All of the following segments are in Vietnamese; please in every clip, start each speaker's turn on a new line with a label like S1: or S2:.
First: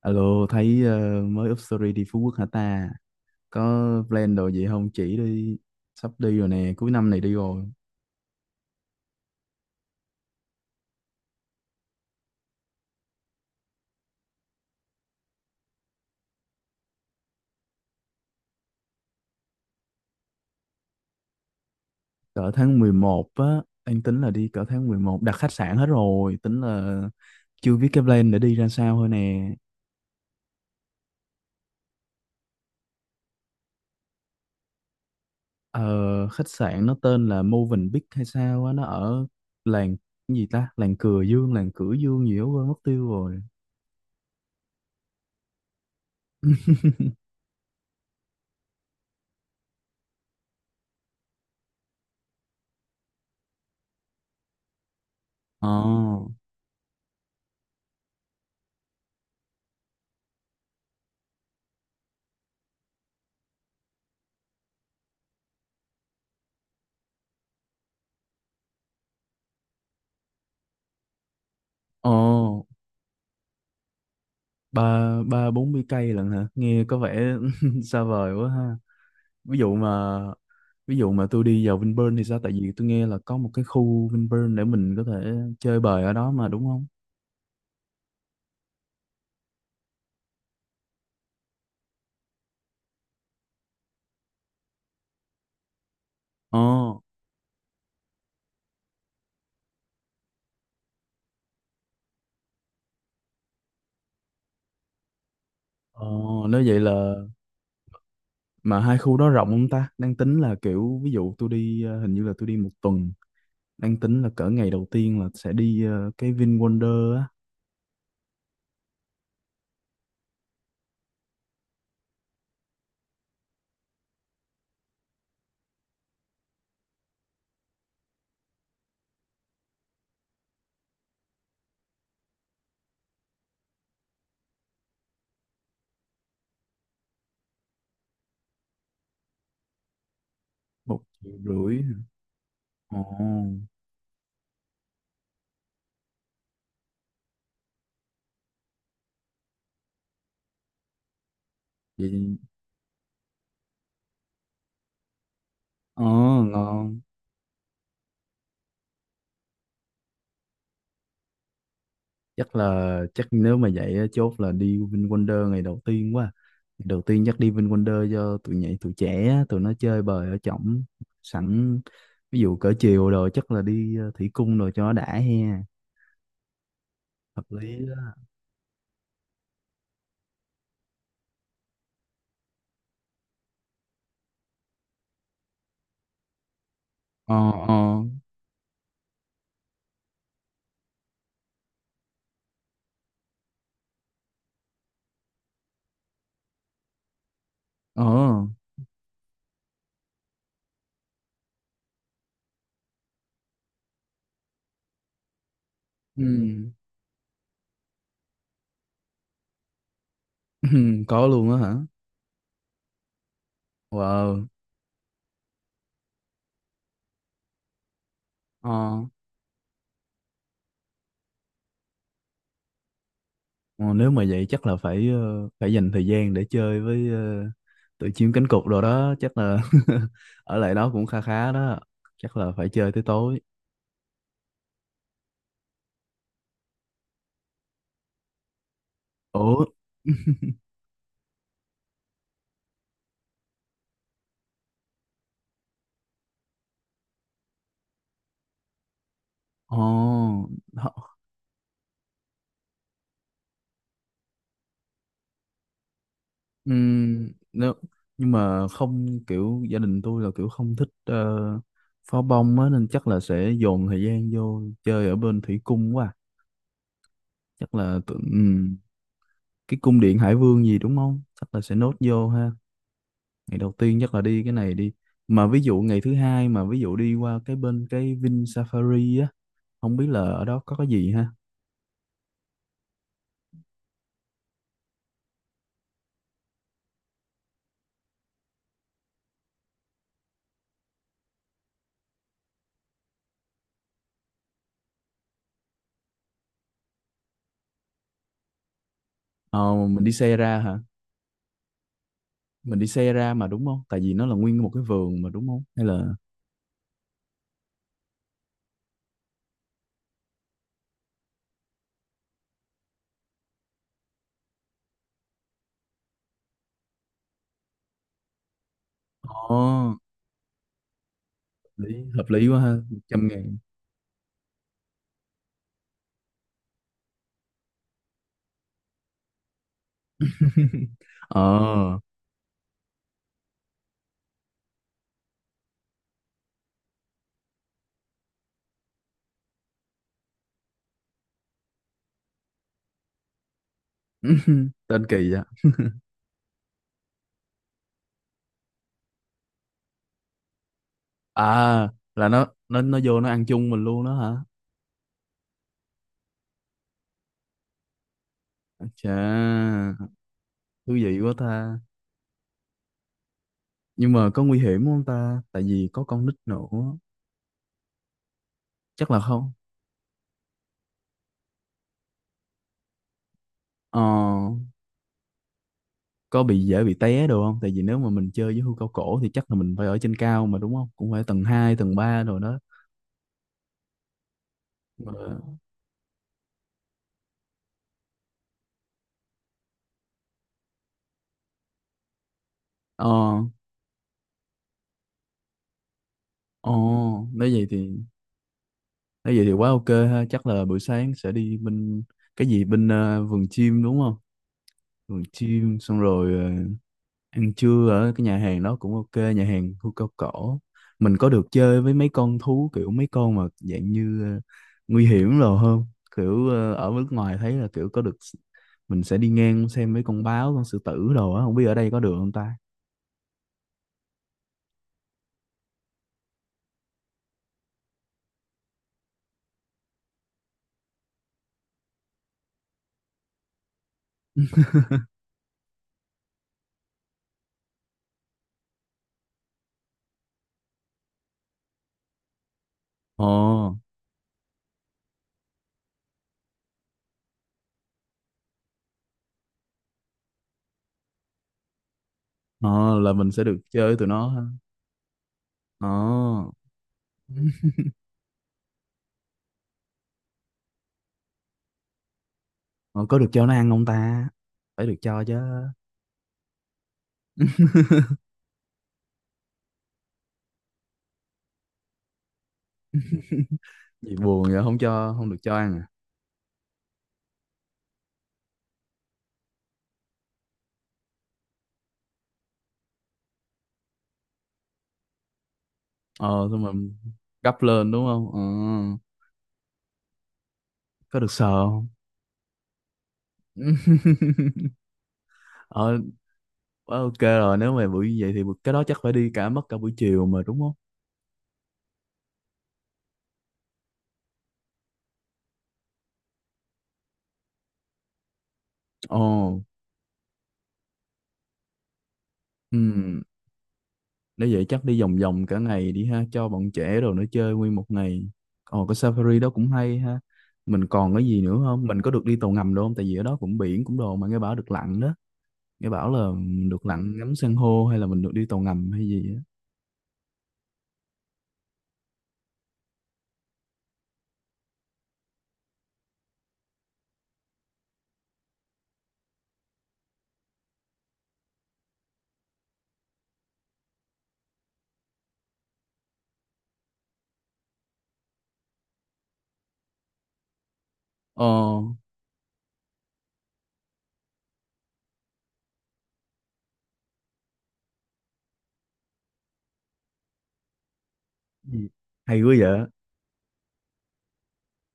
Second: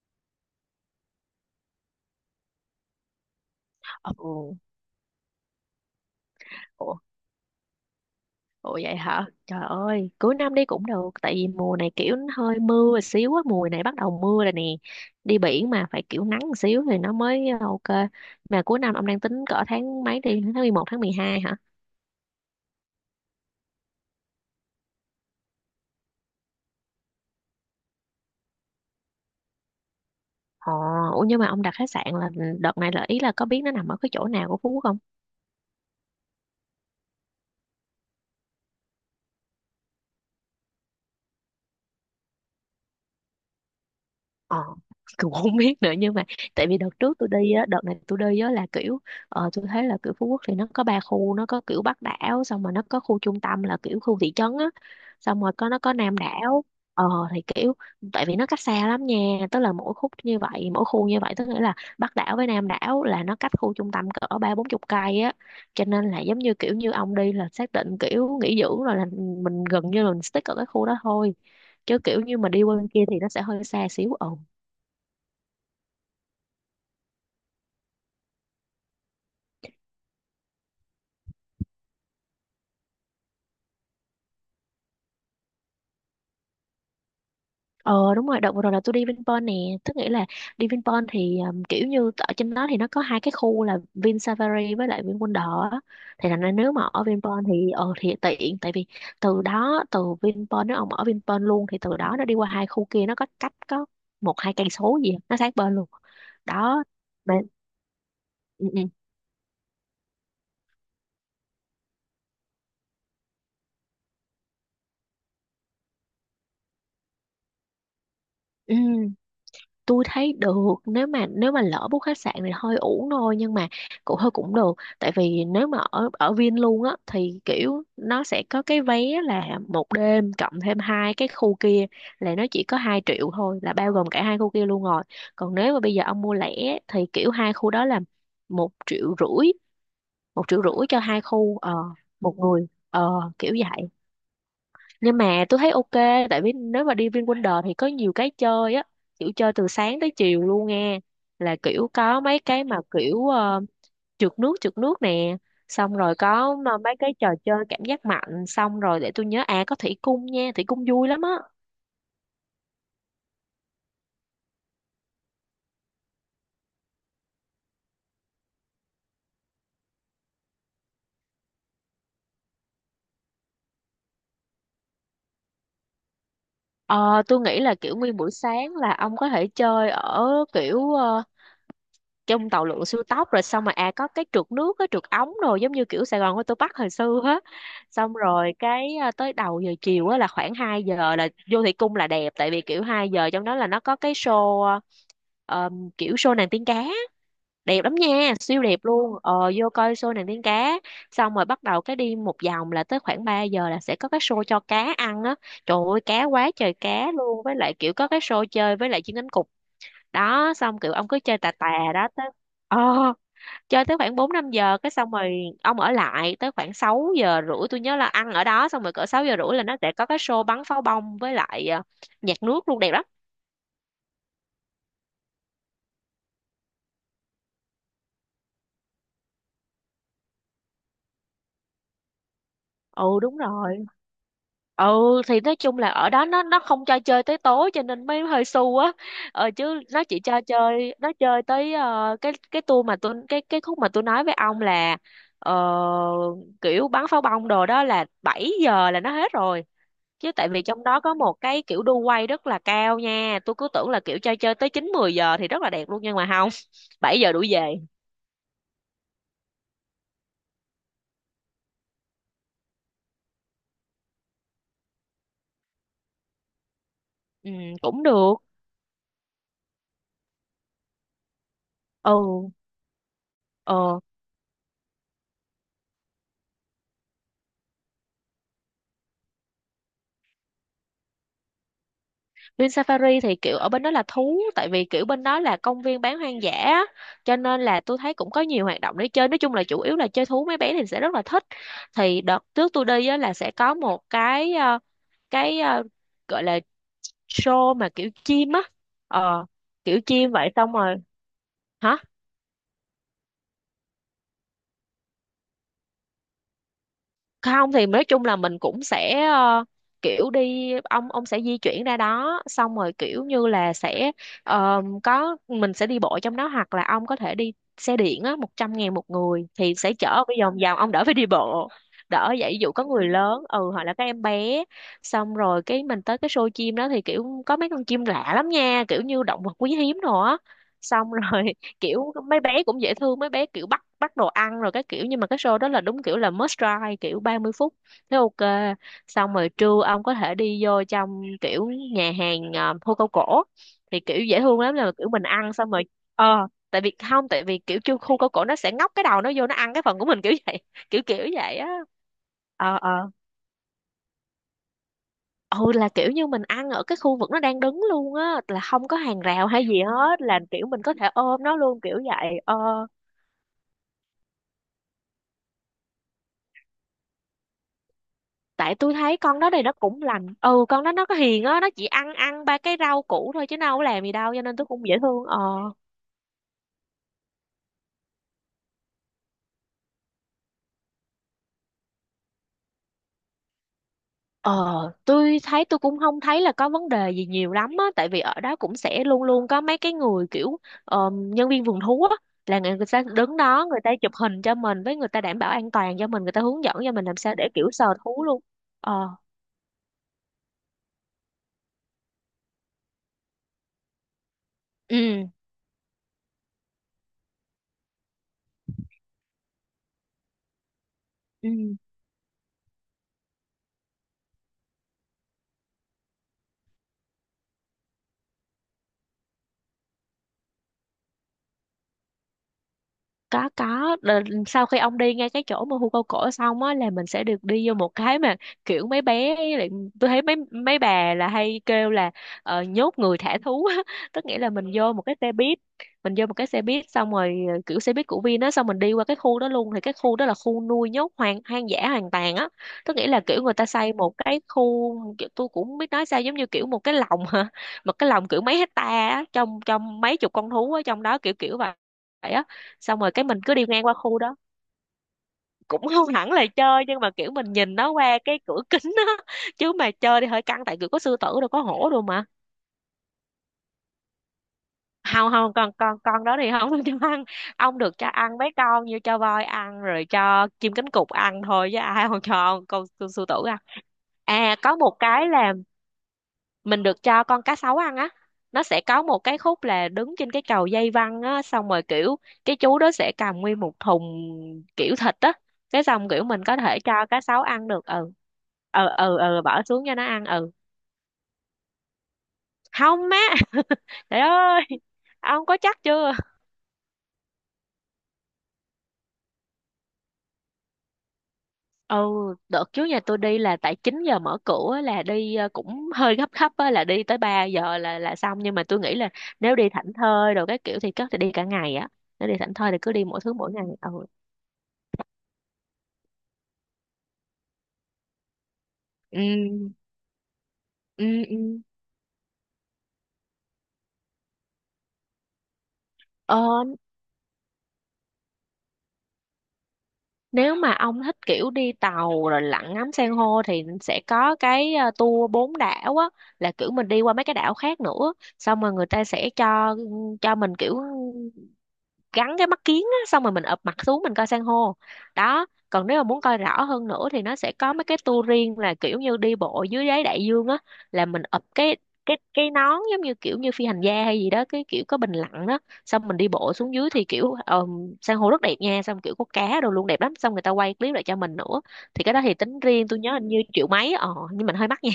S1: Alo, thấy mới up story đi Phú Quốc hả ta? Có plan đồ
S2: Ồ,
S1: gì không? Chỉ đi, sắp đi rồi nè, cuối
S2: ủa,
S1: năm này đi rồi.
S2: ủa, vậy hả? Trời ơi, cuối năm đi cũng được. Tại vì mùa này kiểu nó hơi mưa một xíu á. Mùa này bắt đầu mưa rồi nè. Đi biển mà phải kiểu nắng một xíu thì nó mới ok. Mà cuối năm ông đang tính cỡ tháng mấy đi? Tháng 11, tháng 12 hả?
S1: Cỡ tháng 11 á, anh tính là đi cỡ tháng 11, đặt khách sạn hết rồi, tính là chưa biết cái plan để đi ra sao thôi nè.
S2: Ồ, ủa nhưng mà ông đặt khách sạn là đợt này là ý là có biết nó nằm ở cái chỗ nào của Phú Quốc không?
S1: Ờ, Khách sạn nó tên là Movenpick hay sao á, nó ở làng cái gì ta? Làng Cửa Dương gì đó quên mất tiêu rồi.
S2: Ờ, cũng không biết nữa, nhưng mà tại vì đợt trước tôi đi á, đợt này tôi đi á là kiểu tôi thấy là kiểu Phú Quốc thì nó có ba khu, nó có kiểu Bắc đảo, xong rồi nó có khu trung tâm là kiểu khu thị trấn á, xong rồi
S1: Ồ,
S2: có nó có Nam đảo. Ờ thì kiểu, tại vì nó cách xa lắm nha, tức là mỗi khúc như vậy, mỗi khu như vậy, tức nghĩa là Bắc đảo với Nam đảo là nó cách khu trung tâm cỡ ba bốn chục cây á, cho nên là giống như kiểu như ông đi là xác định kiểu nghỉ dưỡng rồi, là mình gần như là mình stick ở cái khu đó thôi, chứ
S1: ồ,
S2: kiểu như mà đi qua bên kia thì nó sẽ hơi xa xíu. Ừ.
S1: ba ba bốn mươi cây lận hả? Nghe có vẻ xa vời quá ha. ví dụ mà ví dụ mà tôi đi vào Vinpearl thì sao, tại vì tôi nghe là có một cái khu Vinpearl để mình có thể chơi bời ở đó mà, đúng không?
S2: Ờ đúng rồi, đợt vừa rồi là tôi đi Vinpearl nè, tức nghĩa là đi Vinpearl thì kiểu như ở trên đó thì nó có hai cái khu là Vin Safari với lại Vin Wonder á. Thì thành ra
S1: ờ
S2: nếu mà ở Vinpearl thì ờ thì tiện, tại vì từ đó, từ Vinpearl, nếu ông ở Vinpearl luôn thì từ đó nó đi qua hai khu kia, nó có cách có một hai cây số gì á, nó sát bên luôn.
S1: ờ Nếu vậy
S2: Đó.
S1: là.
S2: Mà, ừ,
S1: Mà
S2: ừ.
S1: hai khu đó rộng không ta, đang tính là kiểu ví dụ tôi đi, hình như là tôi đi một tuần, đang tính là cỡ ngày đầu tiên là sẽ đi cái Vin Wonder á.
S2: Ừ, tôi thấy được. Nếu mà lỡ book khách sạn thì hơi uổng thôi, nhưng mà cũng hơi cũng được, tại vì nếu mà ở ở Vin luôn á thì kiểu nó sẽ có cái vé là một đêm cộng thêm hai cái khu kia, là nó chỉ có 2 triệu thôi, là bao gồm cả hai khu kia luôn rồi. Còn nếu mà bây giờ ông mua lẻ thì kiểu hai khu đó là một triệu rưỡi, cho
S1: một
S2: hai
S1: triệu
S2: khu ờ,
S1: rưỡi
S2: một người
S1: Ồ
S2: ờ, kiểu vậy. Nhưng mà tôi thấy ok, tại vì nếu mà đi VinWonder thì có nhiều cái chơi á, kiểu chơi từ sáng tới chiều luôn nghe, là kiểu có
S1: vậy.
S2: mấy cái mà kiểu trượt nước, nè, xong
S1: ờ
S2: rồi có mà mấy
S1: Ngon.
S2: cái trò chơi cảm giác mạnh, xong rồi để tôi nhớ, à có thủy cung nha, thủy cung vui lắm á.
S1: Chắc nếu mà vậy á, chốt là đi VinWonder ngày đầu tiên quá. Ngày đầu tiên chắc đi VinWonder cho tụi nhảy tụi trẻ á, tụi nó chơi bời ở trỏng sẵn. Ví dụ cỡ chiều rồi chắc là đi thủy cung rồi cho nó đã he.
S2: Ờ, tôi
S1: Hợp
S2: nghĩ là
S1: lý đó.
S2: kiểu nguyên buổi sáng là ông có thể chơi ở kiểu trong tàu lượn siêu tốc rồi xong, mà à có cái trượt nước, cái trượt ống, rồi giống như kiểu Sài Gòn của tôi Bắc hồi xưa á.
S1: Ờ,
S2: Xong rồi cái à, tới đầu giờ chiều á là khoảng 2 giờ là vô thị cung là đẹp, tại vì kiểu 2 giờ trong đó là nó có cái show ờ, kiểu show nàng tiên cá, đẹp lắm
S1: ờ,
S2: nha,
S1: ờ,
S2: siêu đẹp luôn. Ờ, vô coi show nàng tiên cá xong rồi bắt đầu cái đi một vòng là tới khoảng 3 giờ là sẽ có cái show cho cá ăn á, trời ơi cá quá
S1: ừ.
S2: trời cá luôn, với lại kiểu có cái show chơi với lại chiên cánh cụt. Đó, xong kiểu ông cứ
S1: Có
S2: chơi
S1: luôn
S2: tà
S1: á
S2: tà.
S1: hả?
S2: Đó tới ờ, chơi tới khoảng bốn
S1: Wow.
S2: năm giờ, cái xong rồi ông ở lại tới khoảng sáu giờ rưỡi, tôi nhớ là ăn ở đó,
S1: Ờ.
S2: xong rồi cỡ sáu giờ rưỡi là nó sẽ có cái show bắn pháo bông với lại nhạc nước luôn, đẹp lắm.
S1: Ờ, nếu mà vậy chắc là phải, phải dành thời gian để chơi với, tụi chim cánh cụt rồi đó chắc là. Ở lại đó cũng kha khá đó, chắc là phải chơi tới
S2: Ừ đúng
S1: tối.
S2: rồi, ừ thì nói chung là ở đó nó không cho chơi tới tối cho nên mới hơi xu á. Ờ
S1: Ủa.
S2: chứ nó chỉ cho chơi, nó chơi tới cái tour mà tôi cái khúc mà tôi nói với ông là ờ, kiểu bắn pháo bông đồ đó là 7 giờ là nó hết rồi. Chứ
S1: Ồ.
S2: tại vì trong đó
S1: họ-
S2: có một cái kiểu đu quay rất là cao nha, tôi cứ tưởng là kiểu chơi chơi tới chín mười giờ thì rất là đẹp luôn, nhưng mà không. Bảy giờ đuổi
S1: nếu
S2: về.
S1: Nhưng mà không, kiểu gia đình tôi là kiểu không thích pháo bông á, nên chắc là sẽ dồn thời gian vô chơi ở bên thủy cung quá. À.
S2: Ừ,
S1: Chắc là
S2: cũng được.
S1: cái cung điện Hải Vương gì đúng không? Chắc là sẽ nốt vô
S2: Ừ.
S1: ha. Ngày đầu tiên
S2: Ờ.
S1: chắc là đi cái này đi. Mà ví dụ ngày thứ hai mà ví dụ đi qua cái bên cái Vin Safari á, không biết là ở đó có cái gì ha.
S2: Vin Safari thì kiểu ở bên đó là thú, tại vì kiểu bên đó là công viên bán hoang dã á, cho nên là tôi thấy cũng có nhiều hoạt động để chơi, nói chung là chủ yếu là chơi thú, mấy bé thì sẽ rất là thích. Thì đợt trước tôi đi á, là sẽ có một cái cái gọi là show mà kiểu chim á. Ờ,
S1: Ờ,
S2: kiểu
S1: mình đi
S2: chim
S1: xe
S2: vậy
S1: ra
S2: xong
S1: hả?
S2: rồi. Hả?
S1: Mình đi xe ra mà đúng không? Tại vì nó là nguyên một cái vườn mà đúng không? Hay là.
S2: Không thì nói chung là mình cũng sẽ kiểu đi, ông sẽ di chuyển ra đó, xong rồi kiểu như là sẽ có, mình sẽ đi bộ trong đó, hoặc là ông có thể đi xe điện á, 100 ngàn một người
S1: Ồ,
S2: thì sẽ chở bây vòng vòng, ông đỡ phải đi bộ, đỡ
S1: hợp lý
S2: vậy, ví
S1: quá ha,
S2: dụ có người
S1: trăm
S2: lớn
S1: ngàn.
S2: ừ, hoặc là các em bé. Xong rồi cái mình tới cái show chim đó thì kiểu có mấy con chim lạ lắm nha, kiểu như động vật quý hiếm rồi á. Xong rồi
S1: Ờ,
S2: kiểu mấy bé cũng dễ thương, mấy bé kiểu bắt bắt đồ ăn rồi cái kiểu, nhưng mà cái show đó là đúng kiểu là must try, kiểu 30 phút thế ok. Xong rồi trưa ông có thể đi vô trong kiểu nhà hàng, à, hô câu cổ, thì kiểu dễ thương lắm, là
S1: tên
S2: kiểu mình
S1: kỳ vậy.
S2: ăn xong rồi ờ, tại vì không, tại vì kiểu chưa khu câu cổ nó sẽ ngóc cái đầu nó vô nó ăn cái phần của mình kiểu vậy, kiểu kiểu vậy á.
S1: À, là nó
S2: Ờ
S1: nó nó
S2: ờ,
S1: vô nó ăn chung mình luôn đó hả?
S2: ừ là kiểu như mình ăn ở cái khu vực nó đang đứng luôn á, là không có
S1: Chà,
S2: hàng rào hay gì hết, là kiểu mình
S1: thú
S2: có thể
S1: vị quá
S2: ôm
S1: ta.
S2: nó luôn kiểu vậy ờ.
S1: Nhưng mà có nguy hiểm không ta? Tại vì có con nít nữa.
S2: Tại tôi
S1: Chắc
S2: thấy
S1: là
S2: con đó
S1: không.
S2: này nó cũng lành, ừ, con đó nó có hiền á, nó chỉ ăn ăn ba cái rau củ thôi chứ nó không có
S1: Ờ,
S2: làm gì đâu, cho nên tôi cũng dễ thương ờ.
S1: có bị dễ bị té đồ không? Tại vì nếu mà mình chơi với hươu cao cổ thì chắc là mình phải ở trên cao mà đúng không? Cũng phải tầng 2 tầng 3 rồi đó.
S2: Ờ tôi
S1: Mà-.
S2: thấy tôi cũng không thấy là có vấn đề gì nhiều lắm á, tại vì ở đó cũng sẽ luôn luôn có mấy cái người kiểu nhân viên vườn thú á, là người, người ta
S1: Ờ,
S2: đứng đó, người ta chụp hình cho mình với, người ta đảm bảo an toàn cho mình, người ta hướng
S1: ờ.
S2: dẫn cho mình làm sao
S1: Nếu
S2: để
S1: vậy
S2: kiểu sờ
S1: thì.
S2: thú luôn. Ờ,
S1: Nói vậy thì quá ok ha, chắc là buổi sáng sẽ đi bên cái gì bên, vườn chim đúng không? Vườn
S2: ừ
S1: chim xong rồi ăn trưa ở cái nhà hàng đó cũng ok, nhà hàng khu cao cổ. Mình có được
S2: ừ,
S1: chơi với mấy con thú kiểu mấy con mà dạng như, nguy hiểm rồi không? Kiểu ở nước ngoài thấy là kiểu có được, mình sẽ đi ngang xem mấy con báo, con sư tử đồ á, không biết ở đây có được không ta?
S2: có có. Đờ- sau khi ông đi ngay cái chỗ mà hươu câu cổ xong á, là mình sẽ được đi vô một cái mà kiểu mấy bé lại, tôi thấy mấy mấy bà là hay kêu là nhốt người thả thú á. Tức nghĩa là mình vô một cái xe buýt, xong rồi kiểu xe buýt của Vin á, xong mình đi qua cái khu đó luôn, thì cái khu đó là khu nuôi nhốt hoang hoang dã hoàn toàn á. Tức nghĩa là
S1: Ồ,
S2: kiểu người ta xây một cái khu kiểu, tôi cũng không biết nói sao, giống như kiểu một cái lồng hả, một cái lồng kiểu mấy hecta á, trong trong mấy chục con thú ở trong đó, kiểu kiểu vậy. Xong
S1: ồ,
S2: rồi
S1: là
S2: cái
S1: mình
S2: mình
S1: sẽ
S2: cứ
S1: được
S2: đi ngang qua
S1: chơi tụi
S2: khu
S1: nó
S2: đó,
S1: ha.
S2: cũng không hẳn là
S1: Ồ,
S2: chơi, nhưng mà kiểu mình nhìn nó qua cái cửa kính đó, chứ mà chơi thì hơi căng, tại kiểu có sư tử đâu, có hổ đâu mà.
S1: ồ, có được cho nó ăn không ta? Phải được cho
S2: Không
S1: chứ.
S2: không, con đó thì không được cho ăn. Ông được cho ăn mấy con như cho voi ăn rồi cho chim cánh cụt ăn thôi, chứ ai không cho con, sư tử ăn.
S1: Gì buồn
S2: À,
S1: vậy
S2: có
S1: không
S2: một
S1: cho
S2: cái
S1: không được
S2: là
S1: cho ăn à?
S2: mình được cho con cá sấu ăn á, nó sẽ có một cái khúc là đứng trên cái cầu dây văng á, xong rồi kiểu cái chú đó sẽ cầm nguyên một thùng kiểu thịt á, cái xong kiểu mình
S1: Ờ,
S2: có
S1: xong rồi
S2: thể cho cá sấu
S1: gấp
S2: ăn được.
S1: lên đúng
S2: Ừ,
S1: không? Ờ.
S2: ừ, ừ, ừ, bỏ xuống cho nó ăn ừ.
S1: Có được sờ không?
S2: Không má. Trời ơi, ông có chắc
S1: Ờ,
S2: chưa.
S1: quá ok rồi, nếu mà buổi như vậy thì cái đó chắc phải đi cả buổi chiều mà đúng không?
S2: Ừ. Đợt trước nhà tôi đi là tại chín giờ mở cửa á, là đi cũng hơi gấp gấp á, là đi tới 3 giờ là xong, nhưng mà tôi nghĩ là
S1: Ồ.
S2: nếu đi Thảnh thơi rồi cái kiểu thì chắc thì đi cả ngày á. Nếu đi thảnh thơi thì cứ đi mỗi
S1: ừm,
S2: thứ mỗi ngày. Ừ,
S1: Nếu vậy chắc đi vòng vòng cả ngày đi ha cho bọn trẻ rồi nó chơi nguyên một ngày. Ồ, cái safari đó cũng
S2: ừ,
S1: hay ha. Mình còn
S2: ừ,
S1: cái
S2: ừ,
S1: gì nữa không? Mình có được đi tàu ngầm đâu không? Tại vì ở đó cũng biển cũng đồ mà nghe bảo được lặn đó. Nghe bảo là
S2: ờ,
S1: được lặn ngắm san hô hay là mình được đi tàu ngầm hay gì á.
S2: nếu mà ông thích kiểu đi tàu rồi lặn ngắm san hô thì sẽ có cái tour bốn đảo á, là kiểu mình đi qua mấy cái đảo khác nữa, xong rồi người ta sẽ cho mình kiểu gắn cái mắt kiếng á, xong rồi mình ụp mặt xuống mình coi san hô đó. Còn nếu mà muốn coi rõ hơn nữa thì nó sẽ có mấy cái tour riêng là kiểu như đi bộ dưới đáy đại dương á, là mình ụp
S1: Ờ,
S2: cái nón giống như kiểu như phi hành gia hay gì đó, cái kiểu có bình lặng đó. Xong mình đi bộ xuống dưới thì kiểu san hô rất đẹp nha, xong kiểu có cá đồ luôn, đẹp lắm, xong người ta quay clip lại cho mình nữa.
S1: gì?
S2: Thì cái đó thì
S1: Hay quá
S2: tính
S1: vậy.
S2: riêng, tôi nhớ hình như triệu mấy, ờ nhưng mình hơi mắc nha.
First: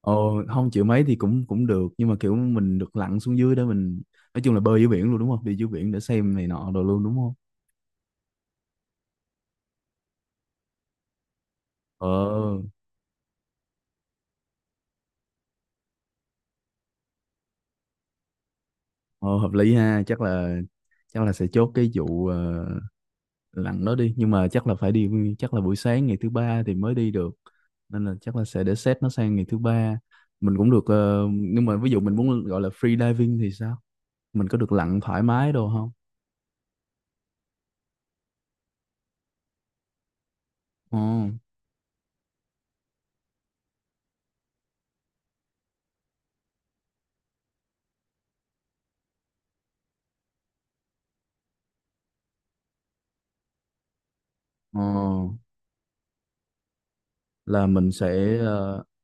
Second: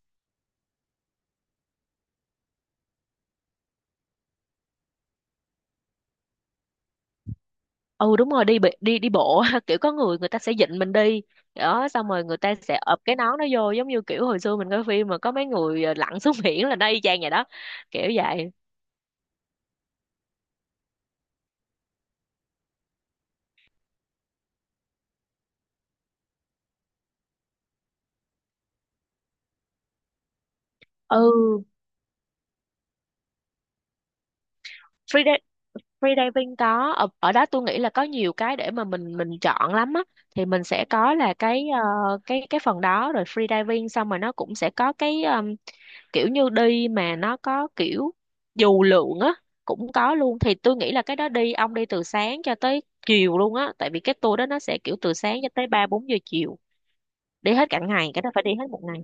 S1: Ồ, không chịu mấy thì cũng cũng được, nhưng mà kiểu mình được lặn xuống dưới đó, mình nói chung là bơi dưới biển luôn đúng không, đi dưới biển để xem này nọ đồ luôn đúng không?
S2: Ừ đúng rồi, đi đi bộ kiểu có người người ta sẽ dịnh mình đi đó, xong rồi người ta
S1: ờ
S2: sẽ ập cái nón nó vô, giống như kiểu hồi xưa mình coi phim mà có mấy người lặn xuống biển, là nó y chang vậy đó, kiểu vậy.
S1: ờ, Hợp lý ha, chắc là sẽ chốt cái vụ, lặn đó đi, nhưng mà chắc là phải đi, chắc là buổi sáng ngày thứ ba thì mới đi được, nên là chắc là sẽ để set nó sang ngày thứ ba. Mình cũng được,
S2: Ừ,
S1: nhưng mà ví dụ mình muốn gọi là free diving thì sao, mình có được lặn thoải
S2: free dive-
S1: mái đồ không?
S2: free diving có ở đó tôi nghĩ là có nhiều cái để mà mình chọn lắm á. Thì mình sẽ
S1: Ồ.
S2: có là cái cái phần đó, rồi free diving, xong rồi nó cũng sẽ có cái kiểu như đi mà nó có kiểu dù lượn á, cũng có luôn. Thì tôi nghĩ là cái đó đi, ông đi từ sáng cho tới chiều luôn á, tại vì cái tour đó nó sẽ
S1: ờ
S2: kiểu từ sáng cho tới ba bốn giờ chiều, đi
S1: là
S2: hết cả
S1: mình
S2: ngày, cái đó
S1: sẽ,
S2: phải đi hết một ngày.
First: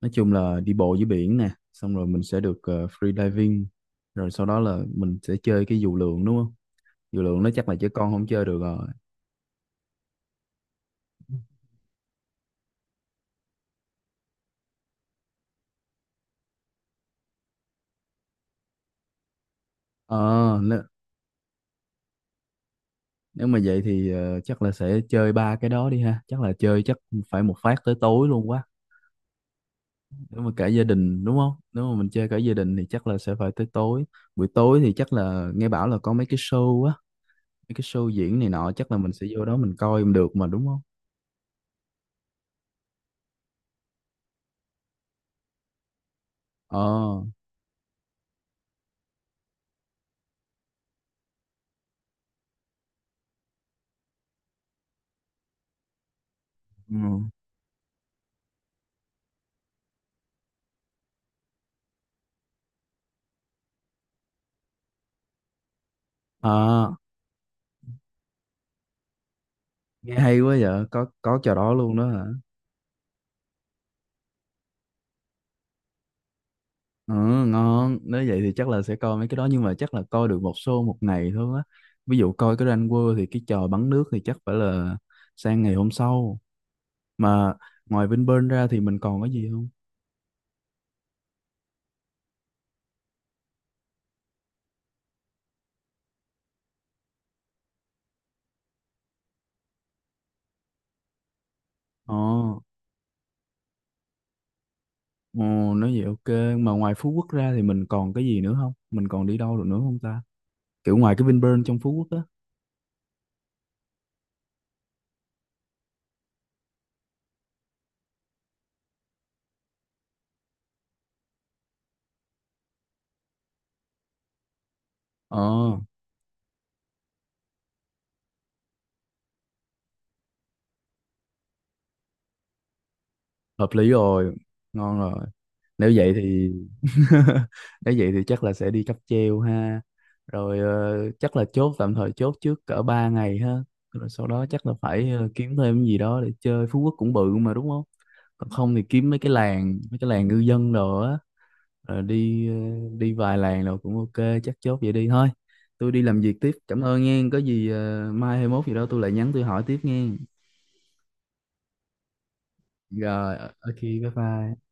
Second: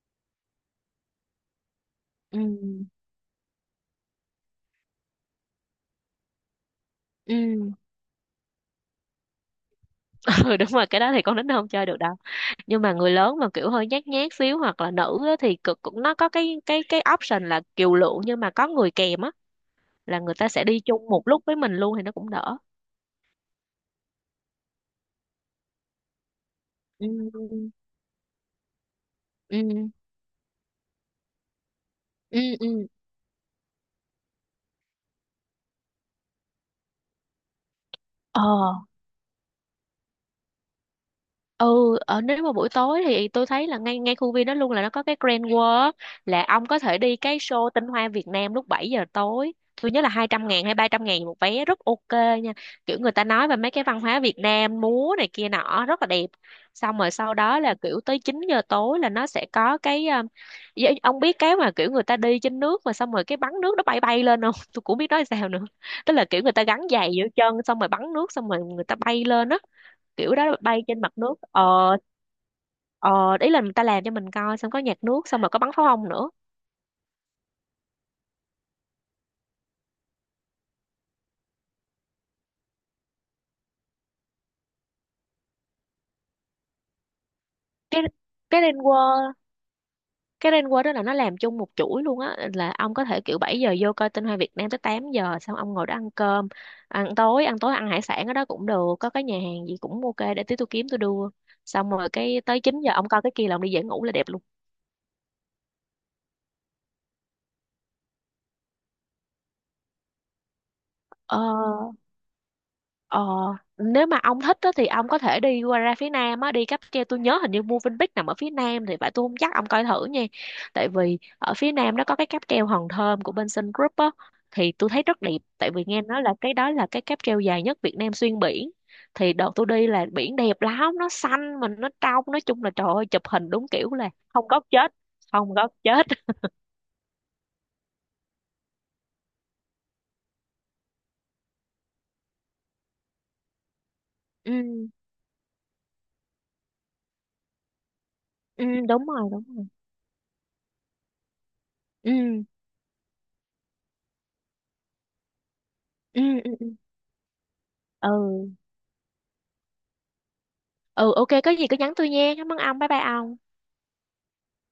S1: nói chung là đi bộ dưới biển nè, xong rồi mình
S2: Ừ,
S1: sẽ được, free diving, rồi sau đó là mình sẽ chơi cái dù lượn đúng không? Dù lượn nó chắc
S2: ừ.
S1: là trẻ con không chơi được rồi.
S2: Ừ đúng rồi, cái đó thì con nít nó không chơi được đâu, nhưng mà người lớn mà kiểu hơi nhát nhát xíu hoặc là nữ á, thì cực cũng nó có cái option là kiều lượng nhưng mà có người kèm á, là người ta
S1: ờ
S2: sẽ
S1: nếu,
S2: đi chung một lúc với mình luôn thì nó cũng đỡ.
S1: Nếu mà vậy thì, chắc là sẽ chơi ba cái đó đi ha, chắc là chơi chắc
S2: Ừ,
S1: phải một
S2: ừ,
S1: phát tới tối luôn quá.
S2: ừ,
S1: Nếu mà cả gia đình đúng không, nếu mà mình chơi cả
S2: ừ,
S1: gia đình thì
S2: ừ.
S1: chắc là sẽ phải tới tối. Buổi tối thì chắc là, nghe bảo là có mấy cái show á, mấy cái show diễn
S2: Ờ,
S1: này nọ chắc là mình sẽ vô đó mình coi được mà đúng không?
S2: ừ, ở nếu mà buổi tối thì tôi thấy là ngay ngay khu viên đó luôn là nó có cái Grand World, là ông
S1: ờ
S2: có thể đi cái show tinh hoa Việt Nam lúc 7 giờ tối. Tôi nhớ là 200 ngàn hay 300 ngàn một vé, rất ok nha, kiểu người ta nói về mấy cái văn hóa Việt Nam, múa này kia nọ rất là đẹp. Xong rồi
S1: ừ.
S2: sau đó là kiểu tới 9 giờ tối là nó sẽ có cái ờ, dạ, ông biết cái mà kiểu người ta đi trên nước mà xong rồi cái bắn nước nó bay bay lên không, tôi cũng biết nói sao nữa, tức là kiểu người ta gắn
S1: À,
S2: giày giữa chân xong rồi bắn nước, xong rồi người ta bay lên á,
S1: nghe
S2: kiểu
S1: hay quá
S2: đó bay
S1: vậy,
S2: trên
S1: có
S2: mặt nước.
S1: có trò đó luôn
S2: Ờ,
S1: đó hả?
S2: ờ, ý là người ta làm cho mình coi, xong có nhạc nước, xong rồi có bắn pháo hông nữa.
S1: Ừ, ngon. Nếu vậy thì chắc là sẽ coi mấy cái đó, nhưng mà chắc là coi được một show một ngày thôi á. Ví dụ coi cái Ranh World thì cái trò bắn nước thì chắc phải là sang ngày hôm sau. Mà
S2: cái
S1: ngoài Vinpearl
S2: cái
S1: ra thì mình còn cái
S2: Rainbow
S1: gì không?
S2: cái Rainbow đó là nó làm chung một chuỗi luôn á, là ông có thể kiểu 7 giờ vô coi tinh hoa Việt Nam tới 8 giờ, xong ông ngồi đó ăn cơm, ăn tối ăn hải sản ở đó cũng được, có cái nhà hàng gì cũng ok, để tí tôi kiếm tôi đưa. Xong rồi
S1: Ồ,
S2: cái tới 9 giờ ông coi cái kia là ông đi về ngủ là đẹp luôn.
S1: ồ, nói vậy ok. Mà ngoài Phú Quốc ra thì mình còn cái gì nữa không, mình còn đi đâu được nữa không ta, kiểu ngoài cái
S2: Ờ,
S1: Vinpearl trong Phú Quốc á?
S2: ờ, nếu mà ông thích á, thì ông có thể đi qua ra phía Nam á, đi cáp treo, tôi nhớ hình như Movenpick nằm ở phía Nam thì phải, tôi không chắc, ông coi thử nha. Tại vì ở phía Nam nó có cái cáp treo Hòn Thơm của bên Sun Group á, thì tôi thấy rất đẹp, tại
S1: Ờ.
S2: vì nghe nói là cái đó là cái cáp treo dài nhất Việt Nam xuyên biển. Thì đợt tôi đi là biển đẹp lắm, nó xanh mà nó trong, nói chung là trời ơi, chụp hình đúng
S1: Hợp lý
S2: kiểu là
S1: rồi,
S2: không góc chết,
S1: ngon rồi.
S2: không góc
S1: Nếu
S2: chết.
S1: vậy thì. Nếu vậy thì chắc là sẽ đi cáp treo ha. Rồi chắc là chốt tạm thời, chốt trước cỡ 3 ngày ha. Rồi sau đó chắc là
S2: Ừ,
S1: phải, kiếm thêm cái gì đó để chơi. Phú Quốc cũng bự mà đúng không? Còn
S2: ừ
S1: không thì
S2: đúng
S1: kiếm
S2: rồi đúng rồi.
S1: mấy cái làng ngư dân đồ á. Rồi
S2: Ừ,
S1: đi ờ, đi vài làng rồi cũng ok, chắc chốt vậy đi thôi. Tôi đi làm
S2: ừ,
S1: việc
S2: ừ,
S1: tiếp.
S2: ừ,
S1: Cảm ơn nghe. Có gì mai hay
S2: ừ,
S1: mốt gì đó tôi lại nhắn tôi hỏi tiếp nghe.
S2: ừ ok, có gì cứ nhắn tôi nha, cảm ơn ông, bye bye
S1: Rồi,
S2: ông.
S1: ok, bye bye.